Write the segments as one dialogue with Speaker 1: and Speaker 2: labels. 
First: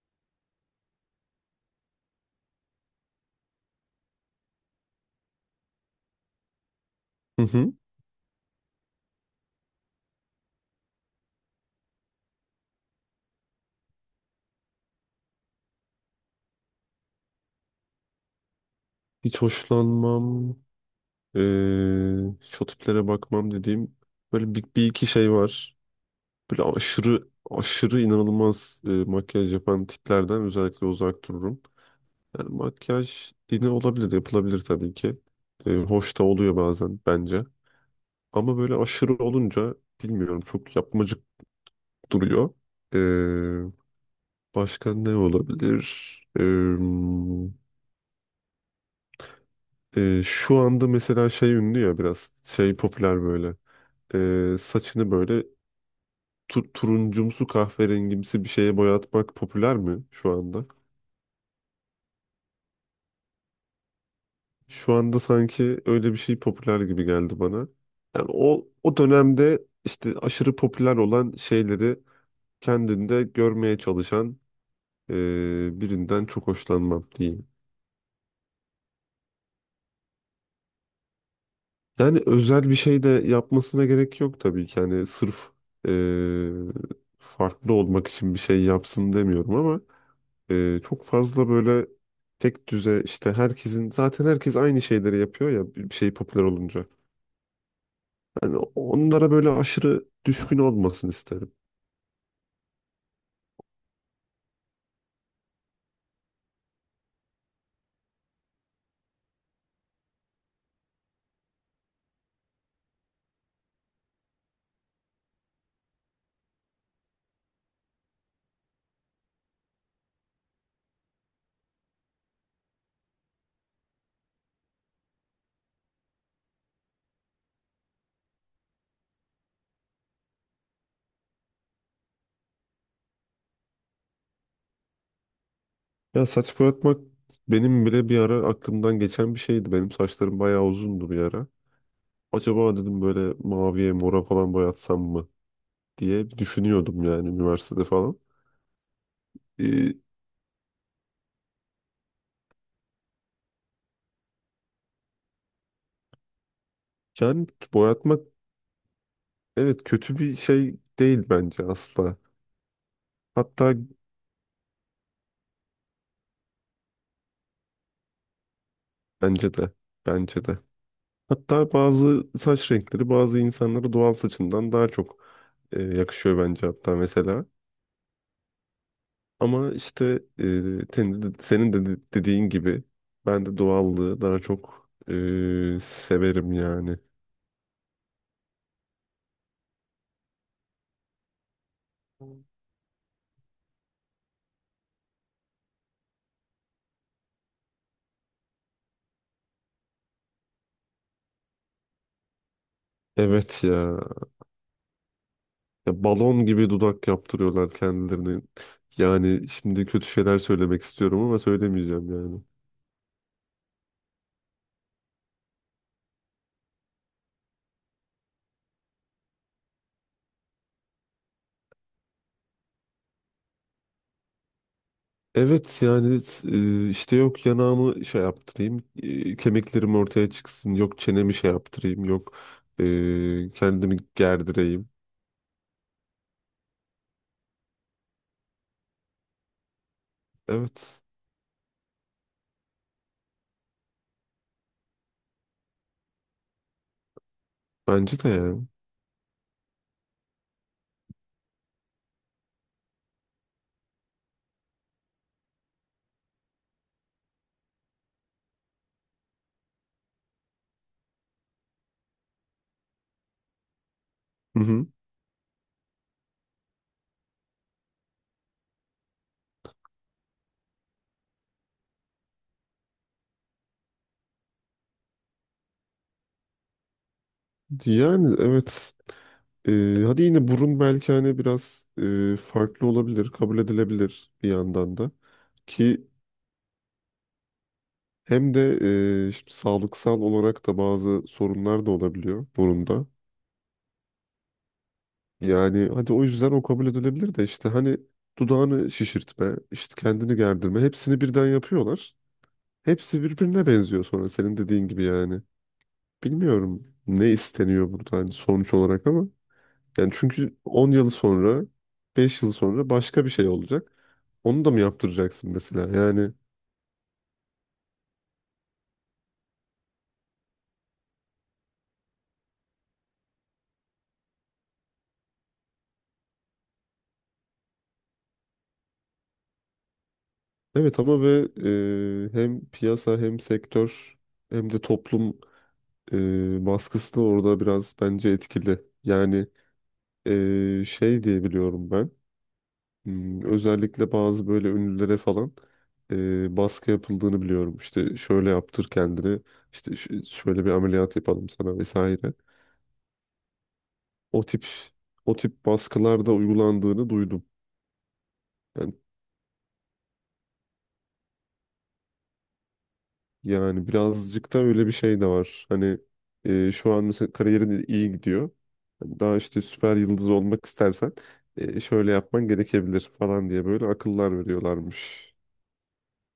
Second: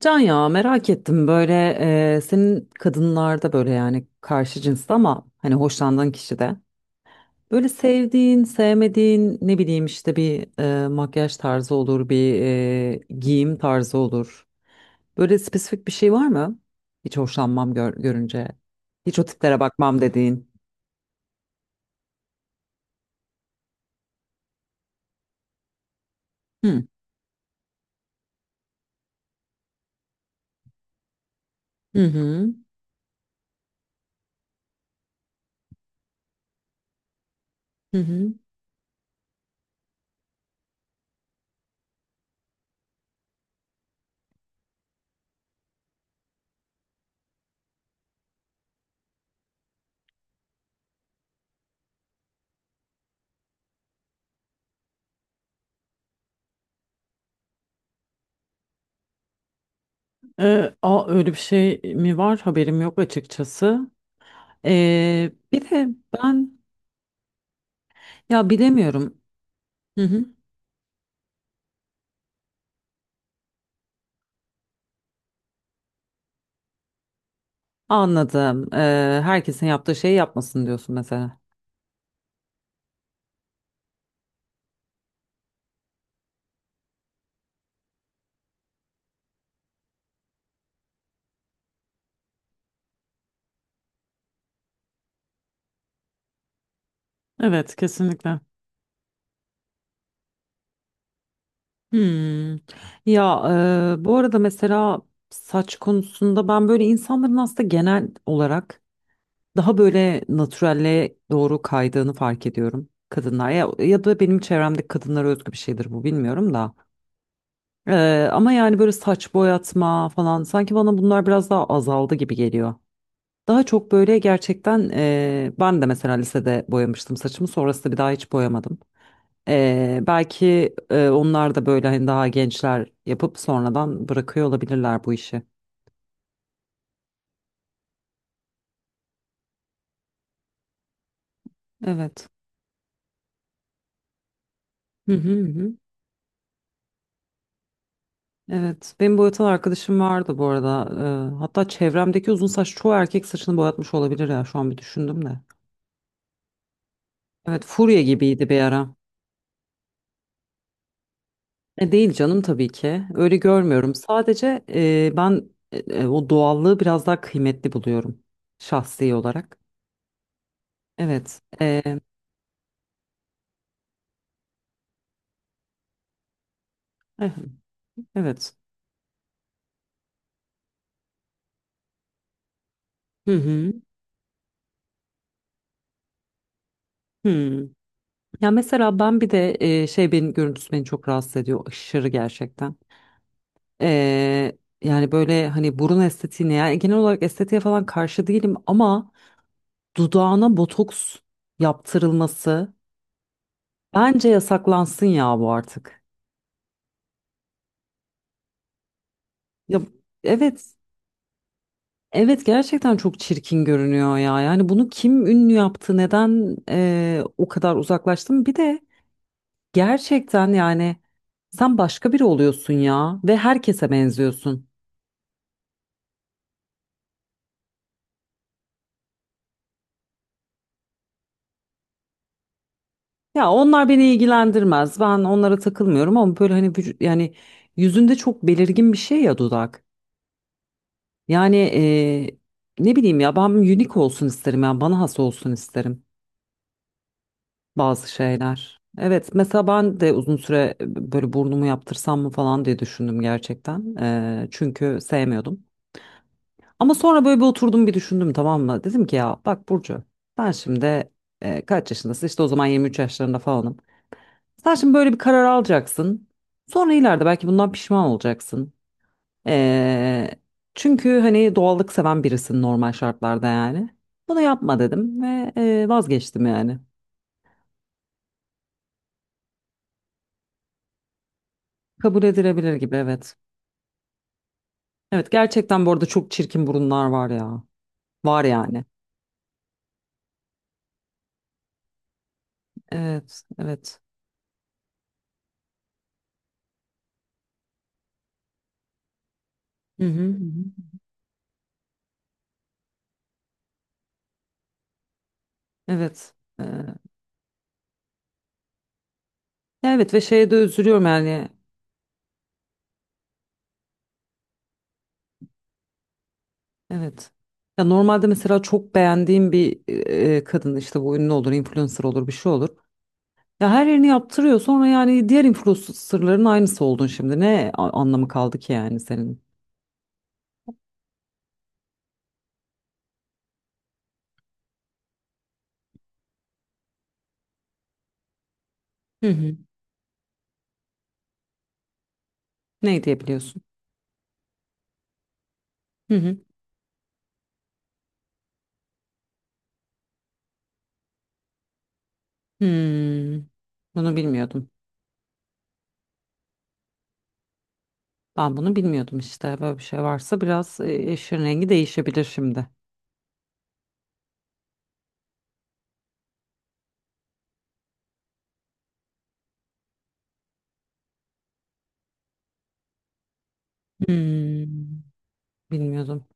Speaker 1: Can, ya merak ettim böyle, senin kadınlarda böyle, yani karşı cinste ama hani hoşlandığın kişide
Speaker 2: Hı
Speaker 1: böyle
Speaker 2: hı.
Speaker 1: sevdiğin sevmediğin, ne bileyim işte bir makyaj tarzı olur, bir giyim tarzı olur. Böyle spesifik bir şey var mı? Hiç hoşlanmam, görünce hiç o
Speaker 2: Hiç
Speaker 1: tiplere bakmam dediğin.
Speaker 2: hoşlanmam, hiç o tiplere bakmam dediğim böyle bir iki şey var. Böyle
Speaker 1: Hı
Speaker 2: aşırı aşırı inanılmaz makyaj yapan tiplerden özellikle uzak dururum.
Speaker 1: hı hı.
Speaker 2: Yani makyaj yine olabilir, yapılabilir tabii ki. Hoş da oluyor bazen bence.
Speaker 1: Hı hı.
Speaker 2: Ama böyle aşırı olunca bilmiyorum çok yapmacık duruyor. Ee, Başka ne olabilir? Şu anda mesela şey ünlü ya biraz şey popüler böyle. Saçını böyle turuncumsu kahverengimsi bir şeye boyatmak popüler mi şu anda?
Speaker 1: Öyle bir şey mi var? Haberim yok açıkçası.
Speaker 2: Şu anda
Speaker 1: Bir
Speaker 2: sanki
Speaker 1: de
Speaker 2: öyle bir şey
Speaker 1: ben,
Speaker 2: popüler gibi geldi bana. Yani
Speaker 1: ya
Speaker 2: o
Speaker 1: bilemiyorum.
Speaker 2: dönemde işte aşırı popüler olan şeyleri kendinde görmeye çalışan birinden çok hoşlanmam diyeyim.
Speaker 1: Anladım. Herkesin yaptığı şeyi yapmasın diyorsun mesela.
Speaker 2: Yani özel bir şey de yapmasına gerek yok tabii ki. Yani sırf farklı olmak için bir şey yapsın demiyorum ama çok fazla böyle tek düze işte herkesin zaten herkes aynı şeyleri yapıyor ya bir şey popüler olunca.
Speaker 1: Evet, kesinlikle.
Speaker 2: Yani onlara böyle aşırı düşkün olmasın isterim.
Speaker 1: Hmm. Ya, bu arada mesela saç konusunda ben böyle insanların aslında genel olarak daha böyle natürelle doğru kaydığını fark ediyorum, kadınlar ya, ya da benim çevremdeki kadınlara özgü bir şeydir bu, bilmiyorum da. Ama yani böyle saç boyatma falan, sanki bana bunlar biraz daha azaldı gibi geliyor. Daha çok böyle gerçekten ben de mesela lisede boyamıştım saçımı. Sonrasında bir daha hiç boyamadım. Belki onlar da böyle hani daha gençler yapıp sonradan bırakıyor olabilirler bu işi.
Speaker 2: Ya saç boyatmak benim bile bir ara aklımdan geçen bir şeydi. Benim saçlarım bayağı uzundu bir ara.
Speaker 1: Evet.
Speaker 2: Acaba dedim böyle maviye mora falan boyatsam
Speaker 1: Hı
Speaker 2: mı
Speaker 1: hı hı.
Speaker 2: diye düşünüyordum yani üniversitede falan.
Speaker 1: Evet. Benim boyatan
Speaker 2: Ee,
Speaker 1: arkadaşım vardı bu arada. Hatta çevremdeki uzun saç çoğu erkek saçını boyatmış olabilir ya, şu an bir düşündüm de.
Speaker 2: Yani
Speaker 1: Evet, furya
Speaker 2: boyatmak
Speaker 1: gibiydi bir ara.
Speaker 2: evet kötü bir şey değil bence
Speaker 1: E, değil
Speaker 2: asla.
Speaker 1: canım, tabii ki. Öyle
Speaker 2: Hatta
Speaker 1: görmüyorum. Sadece ben, o doğallığı biraz daha kıymetli buluyorum şahsi
Speaker 2: bence
Speaker 1: olarak.
Speaker 2: de bence de.
Speaker 1: Evet.
Speaker 2: Hatta
Speaker 1: E,
Speaker 2: bazı saç renkleri bazı insanlara doğal saçından daha çok yakışıyor bence hatta
Speaker 1: eh,
Speaker 2: mesela.
Speaker 1: evet.
Speaker 2: Ama işte e, senin de dediğin gibi
Speaker 1: Hı
Speaker 2: ben de
Speaker 1: hı.
Speaker 2: doğallığı daha çok severim yani.
Speaker 1: Hı. Ya mesela ben bir de şey, benim görüntüsü beni çok rahatsız ediyor aşırı gerçekten. E, Yani böyle hani burun estetiğine, yani genel olarak estetiğe falan karşı değilim ama dudağına botoks yaptırılması
Speaker 2: Evet ya.
Speaker 1: bence yasaklansın ya bu artık.
Speaker 2: Ya balon gibi dudak yaptırıyorlar kendilerini. Yani
Speaker 1: Ya
Speaker 2: şimdi kötü şeyler
Speaker 1: evet.
Speaker 2: söylemek istiyorum ama söylemeyeceğim yani.
Speaker 1: Evet, gerçekten çok çirkin görünüyor ya. Yani bunu kim ünlü yaptı? Neden o kadar uzaklaştım? Bir de gerçekten yani, sen başka biri oluyorsun ya ve herkese benziyorsun.
Speaker 2: Evet yani işte yok yanağımı şey yaptırayım, kemiklerim ortaya çıksın, yok çenemi şey yaptırayım, yok
Speaker 1: Ya onlar
Speaker 2: kendimi
Speaker 1: beni
Speaker 2: gerdireyim.
Speaker 1: ilgilendirmez. Ben onlara takılmıyorum ama böyle hani yani yüzünde çok belirgin bir şey ya, dudak.
Speaker 2: Evet
Speaker 1: Yani ne bileyim ya, ben unique olsun isterim, yani bana has olsun isterim bazı
Speaker 2: bence de yani.
Speaker 1: şeyler. Evet, mesela ben de uzun süre böyle burnumu yaptırsam mı falan diye düşündüm gerçekten. Çünkü sevmiyordum. Ama sonra böyle bir oturdum, bir düşündüm, tamam mı? Dedim ki ya bak Burcu, ben şimdi, kaç yaşındasın? İşte o zaman 23 yaşlarında falanım.
Speaker 2: Hı
Speaker 1: Sen
Speaker 2: hı.
Speaker 1: şimdi böyle bir karar alacaksın. Sonra ileride belki bundan pişman olacaksın. Ee, Çünkü hani doğallık seven birisin normal şartlarda yani. Bunu yapma dedim ve vazgeçtim yani.
Speaker 2: Yani evet. E, Hadi yine burun belki hani biraz
Speaker 1: Kabul edilebilir
Speaker 2: farklı
Speaker 1: gibi,
Speaker 2: olabilir,
Speaker 1: evet.
Speaker 2: kabul edilebilir bir yandan da.
Speaker 1: Evet, gerçekten bu arada
Speaker 2: Ki
Speaker 1: çok çirkin burunlar var ya. Var
Speaker 2: hem de
Speaker 1: yani.
Speaker 2: şimdi sağlıksal olarak da bazı sorunlar da olabiliyor burunda.
Speaker 1: Evet, evet.
Speaker 2: Yani hadi o yüzden o kabul edilebilir de işte hani dudağını şişirtme, işte
Speaker 1: Hı hı. Hı
Speaker 2: kendini gerdirme
Speaker 1: hı.
Speaker 2: hepsini birden yapıyorlar. Hepsi birbirine benziyor sonra senin dediğin gibi yani.
Speaker 1: Evet. Ee,
Speaker 2: Bilmiyorum ne isteniyor burada hani sonuç olarak ama.
Speaker 1: Ya
Speaker 2: Yani
Speaker 1: evet, ve şeye de
Speaker 2: çünkü 10
Speaker 1: üzülüyorum
Speaker 2: yıl
Speaker 1: yani.
Speaker 2: sonra, 5 yıl sonra başka bir şey olacak. Onu da mı yaptıracaksın mesela? Yani
Speaker 1: Evet. Ya normalde mesela çok beğendiğim bir kadın, işte bu ünlü olur, influencer olur, bir şey olur. Ya her yerini yaptırıyor. Sonra yani diğer influencerların aynısı oldun şimdi. Anlamı kaldı ki yani senin?
Speaker 2: evet ama ve hem piyasa hem sektör hem de toplum baskısı da orada biraz bence etkili.
Speaker 1: Hı
Speaker 2: Yani
Speaker 1: hı.
Speaker 2: şey diye biliyorum ben.
Speaker 1: Ne
Speaker 2: Hmm,
Speaker 1: diyebiliyorsun?
Speaker 2: özellikle bazı böyle ünlülere falan
Speaker 1: Hı hı.
Speaker 2: baskı yapıldığını biliyorum. İşte şöyle yaptır kendini, işte şöyle bir ameliyat yapalım sana vesaire.
Speaker 1: Hmm. Bunu
Speaker 2: O tip
Speaker 1: bilmiyordum.
Speaker 2: O tip baskılar da uygulandığını duydum.
Speaker 1: Ben bunu
Speaker 2: Yani
Speaker 1: bilmiyordum işte. Böyle bir şey varsa biraz işin rengi değişebilir şimdi.
Speaker 2: Yani birazcık da öyle bir şey de var. Hani şu an mesela kariyerin iyi gidiyor. Hani daha işte süper yıldız olmak istersen şöyle yapman gerekebilir falan diye böyle akıllar
Speaker 1: Hmm.
Speaker 2: veriyorlarmış.
Speaker 1: Bilmiyordum.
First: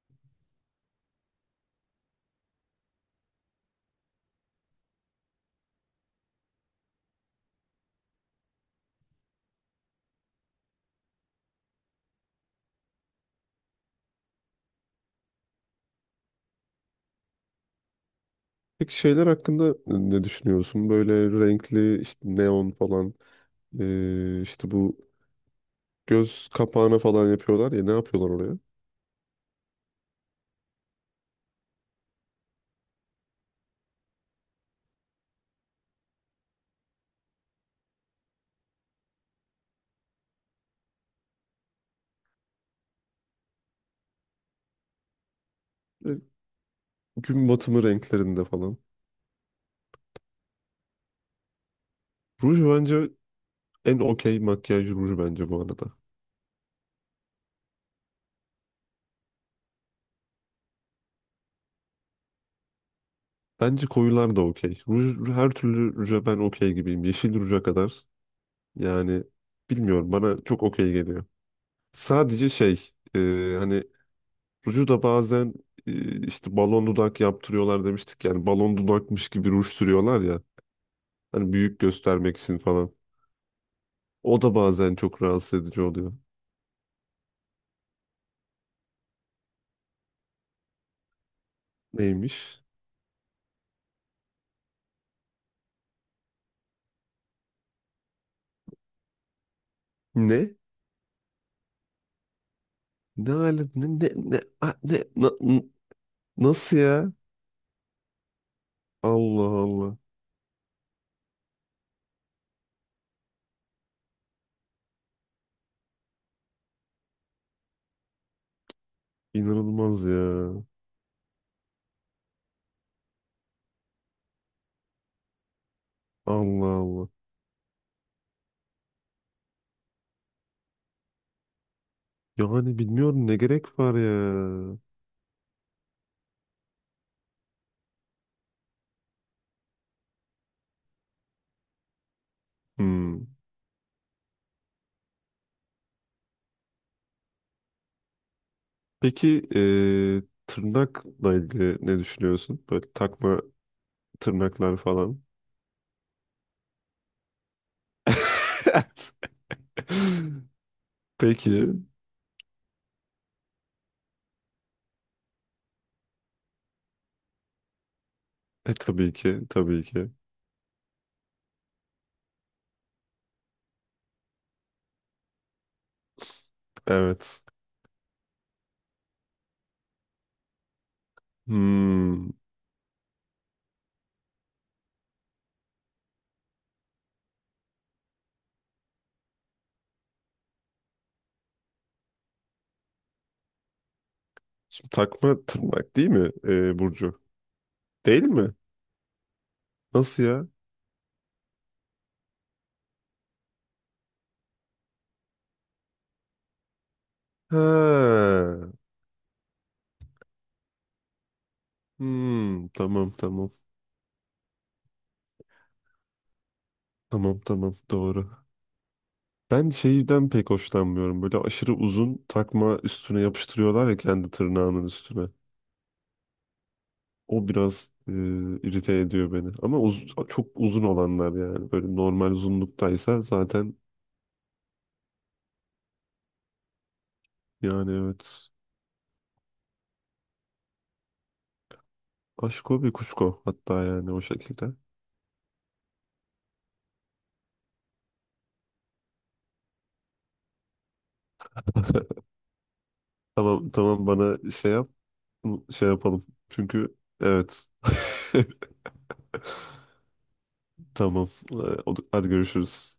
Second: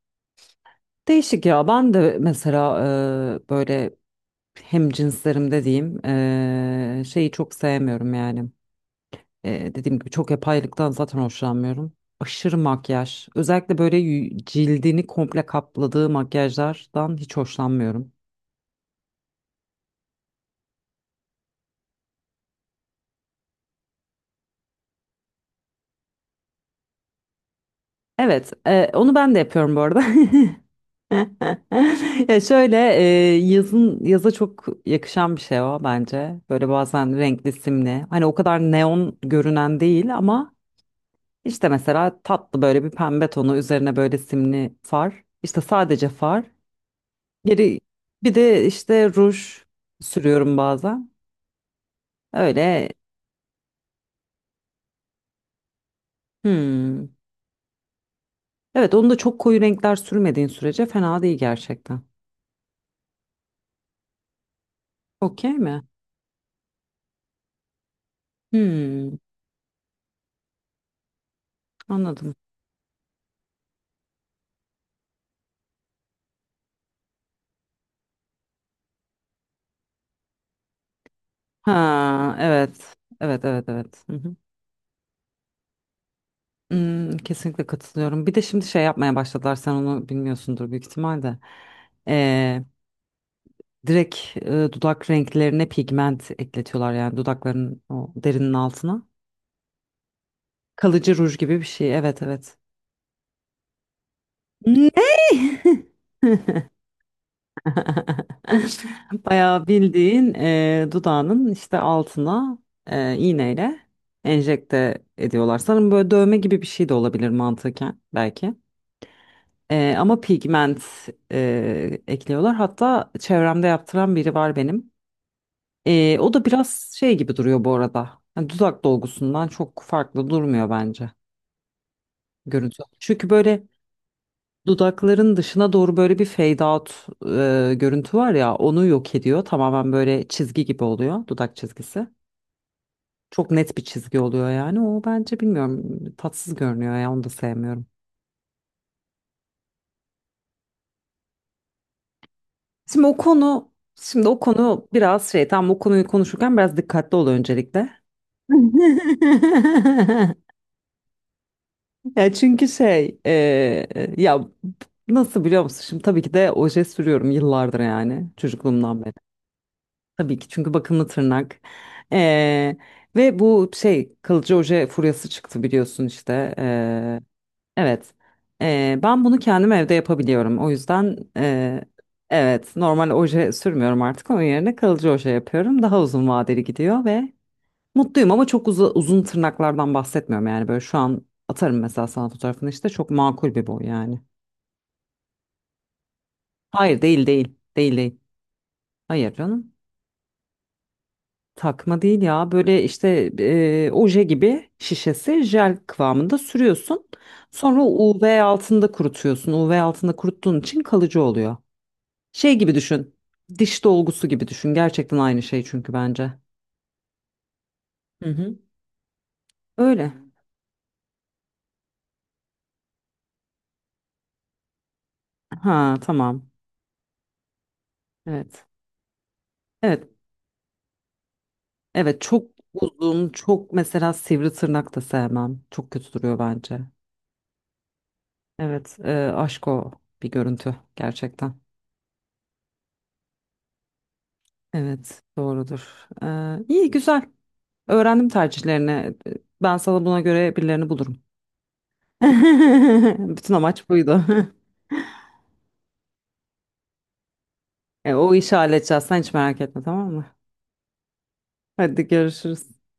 Speaker 1: Değişik ya. Ben de mesela böyle hem cinslerimde diyeyim, şeyi çok sevmiyorum yani. E, dediğim gibi çok yapaylıktan zaten hoşlanmıyorum. Aşırı makyaj. Özellikle böyle cildini komple kapladığı makyajlardan hiç hoşlanmıyorum.
Speaker 2: Peki şeyler hakkında ne düşünüyorsun? Böyle renkli işte neon falan işte bu göz kapağına falan yapıyorlar ya ne yapıyorlar
Speaker 1: Evet,
Speaker 2: oraya?
Speaker 1: onu ben de yapıyorum bu arada. Ya şöyle, yazın, yaza çok yakışan bir şey o bence. Böyle bazen renkli, simli. Hani o kadar neon görünen değil ama işte mesela tatlı böyle bir pembe tonu üzerine böyle simli far. İşte sadece
Speaker 2: Böyle
Speaker 1: far.
Speaker 2: gün
Speaker 1: Geri,
Speaker 2: batımı
Speaker 1: bir
Speaker 2: renklerinde
Speaker 1: de
Speaker 2: falan.
Speaker 1: işte ruj sürüyorum bazen.
Speaker 2: Ruj
Speaker 1: Öyle.
Speaker 2: bence en okey makyaj ruju bence bu arada.
Speaker 1: Hmm. Evet, onu da çok koyu renkler sürmediğin sürece fena değil gerçekten.
Speaker 2: Bence koyular da okey. Ruj, her
Speaker 1: Okey mi?
Speaker 2: türlü ruja ben okey gibiyim. Yeşil ruja kadar.
Speaker 1: Hmm,
Speaker 2: Yani bilmiyorum bana çok okey geliyor.
Speaker 1: anladım.
Speaker 2: Sadece şey hani ruju da bazen işte balon dudak yaptırıyorlar demiştik. Yani balon dudakmış gibi ruj sürüyorlar ya. Hani büyük
Speaker 1: Ha
Speaker 2: göstermek için falan.
Speaker 1: evet. Evet, evet, evet.
Speaker 2: O da bazen çok rahatsız edici oluyor.
Speaker 1: Hmm, kesinlikle katılıyorum. Bir de şimdi şey yapmaya başladılar. Sen onu bilmiyorsundur büyük ihtimalle.
Speaker 2: Neymiş?
Speaker 1: Ee, Direkt dudak renklerine pigment ekletiyorlar, yani dudakların o derinin altına.
Speaker 2: Ne?
Speaker 1: Kalıcı ruj gibi bir şey. Evet, evet.
Speaker 2: Ne hale- ne ne ne, a-
Speaker 1: Ne?
Speaker 2: ne- na- n- nasıl ya? Allah
Speaker 1: Bayağı
Speaker 2: Allah.
Speaker 1: bildiğin, dudağının işte altına iğneyle enjekte ediyorlar. Sanırım böyle dövme gibi bir şey de olabilir mantıken belki.
Speaker 2: İnanılmaz
Speaker 1: Ama
Speaker 2: ya.
Speaker 1: pigment ekliyorlar. Hatta çevremde yaptıran biri var benim. O da
Speaker 2: Allah
Speaker 1: biraz
Speaker 2: Allah.
Speaker 1: şey gibi duruyor bu arada. Yani dudak dolgusundan çok farklı durmuyor bence
Speaker 2: Yani
Speaker 1: görüntü.
Speaker 2: bilmiyorum
Speaker 1: Çünkü
Speaker 2: ne
Speaker 1: böyle
Speaker 2: gerek var ya.
Speaker 1: dudakların dışına doğru böyle bir fade out görüntü var ya, onu yok ediyor. Tamamen böyle çizgi gibi oluyor, dudak çizgisi.
Speaker 2: Hmm.
Speaker 1: Çok net bir çizgi oluyor yani. O bence, bilmiyorum, tatsız görünüyor ya, onu da sevmiyorum.
Speaker 2: Peki eee, tırnakla ilgili ne düşünüyorsun? Böyle
Speaker 1: Şimdi o
Speaker 2: takma
Speaker 1: konu Şimdi o
Speaker 2: tırnaklar
Speaker 1: konu
Speaker 2: falan.
Speaker 1: biraz şey, tam o konuyu konuşurken biraz dikkatli ol öncelikle.
Speaker 2: Peki.
Speaker 1: Ya çünkü şey, ya, nasıl biliyor musun? Şimdi tabii ki de oje sürüyorum yıllardır, yani çocukluğumdan beri.
Speaker 2: Tabii ki.
Speaker 1: Tabii ki, çünkü bakımlı tırnak. E, ve bu şey, kalıcı oje furyası çıktı biliyorsun işte.
Speaker 2: Evet.
Speaker 1: Evet. Ben bunu kendim evde yapabiliyorum. O yüzden
Speaker 2: Hmm.
Speaker 1: evet, normal oje sürmüyorum artık. Onun yerine kalıcı oje yapıyorum. Daha uzun vadeli gidiyor ve mutluyum, ama çok uzun tırnaklardan bahsetmiyorum. Yani böyle şu an atarım mesela sana fotoğrafını, işte çok makul bir boy yani.
Speaker 2: Şimdi takma tırnak değil mi
Speaker 1: Hayır,
Speaker 2: Burcu?
Speaker 1: değil, değil. Değil değil.
Speaker 2: Değil mi?
Speaker 1: Hayır canım.
Speaker 2: Nasıl ya?
Speaker 1: Takma değil ya. Böyle işte oje gibi şişesi, jel kıvamında sürüyorsun. Sonra
Speaker 2: Ha.
Speaker 1: UV altında kurutuyorsun. UV altında kuruttuğun için kalıcı oluyor. Şey
Speaker 2: Hmm,
Speaker 1: gibi
Speaker 2: tamam
Speaker 1: düşün.
Speaker 2: tamam.
Speaker 1: Diş dolgusu gibi düşün. Gerçekten aynı şey çünkü bence.
Speaker 2: Tamam tamam
Speaker 1: Hı
Speaker 2: doğru.
Speaker 1: hı.
Speaker 2: Ben
Speaker 1: Öyle.
Speaker 2: şeyden pek hoşlanmıyorum. Böyle aşırı uzun takma üstüne yapıştırıyorlar ya kendi tırnağının üstüne.
Speaker 1: Ha tamam.
Speaker 2: O biraz
Speaker 1: Evet.
Speaker 2: irite ediyor beni. Ama
Speaker 1: Evet.
Speaker 2: çok uzun olanlar yani. Böyle
Speaker 1: Evet,
Speaker 2: normal
Speaker 1: çok
Speaker 2: uzunluktaysa
Speaker 1: uzun, çok
Speaker 2: zaten
Speaker 1: mesela sivri tırnak da sevmem. Çok kötü duruyor bence.
Speaker 2: yani evet.
Speaker 1: Evet. E, aşk o bir görüntü gerçekten.
Speaker 2: Aşko bir kuşko hatta yani o şekilde.
Speaker 1: Evet, doğrudur. E, iyi güzel. Öğrendim tercihlerini. E, ben sana buna göre birilerini bulurum. Bütün
Speaker 2: Tamam
Speaker 1: amaç
Speaker 2: tamam
Speaker 1: buydu.
Speaker 2: bana şey yap şey yapalım. Çünkü evet
Speaker 1: E, o işi halledeceğiz. Sen hiç merak etme, tamam mı?
Speaker 2: tamam.
Speaker 1: Hadi
Speaker 2: Hadi
Speaker 1: görüşürüz.
Speaker 2: görüşürüz.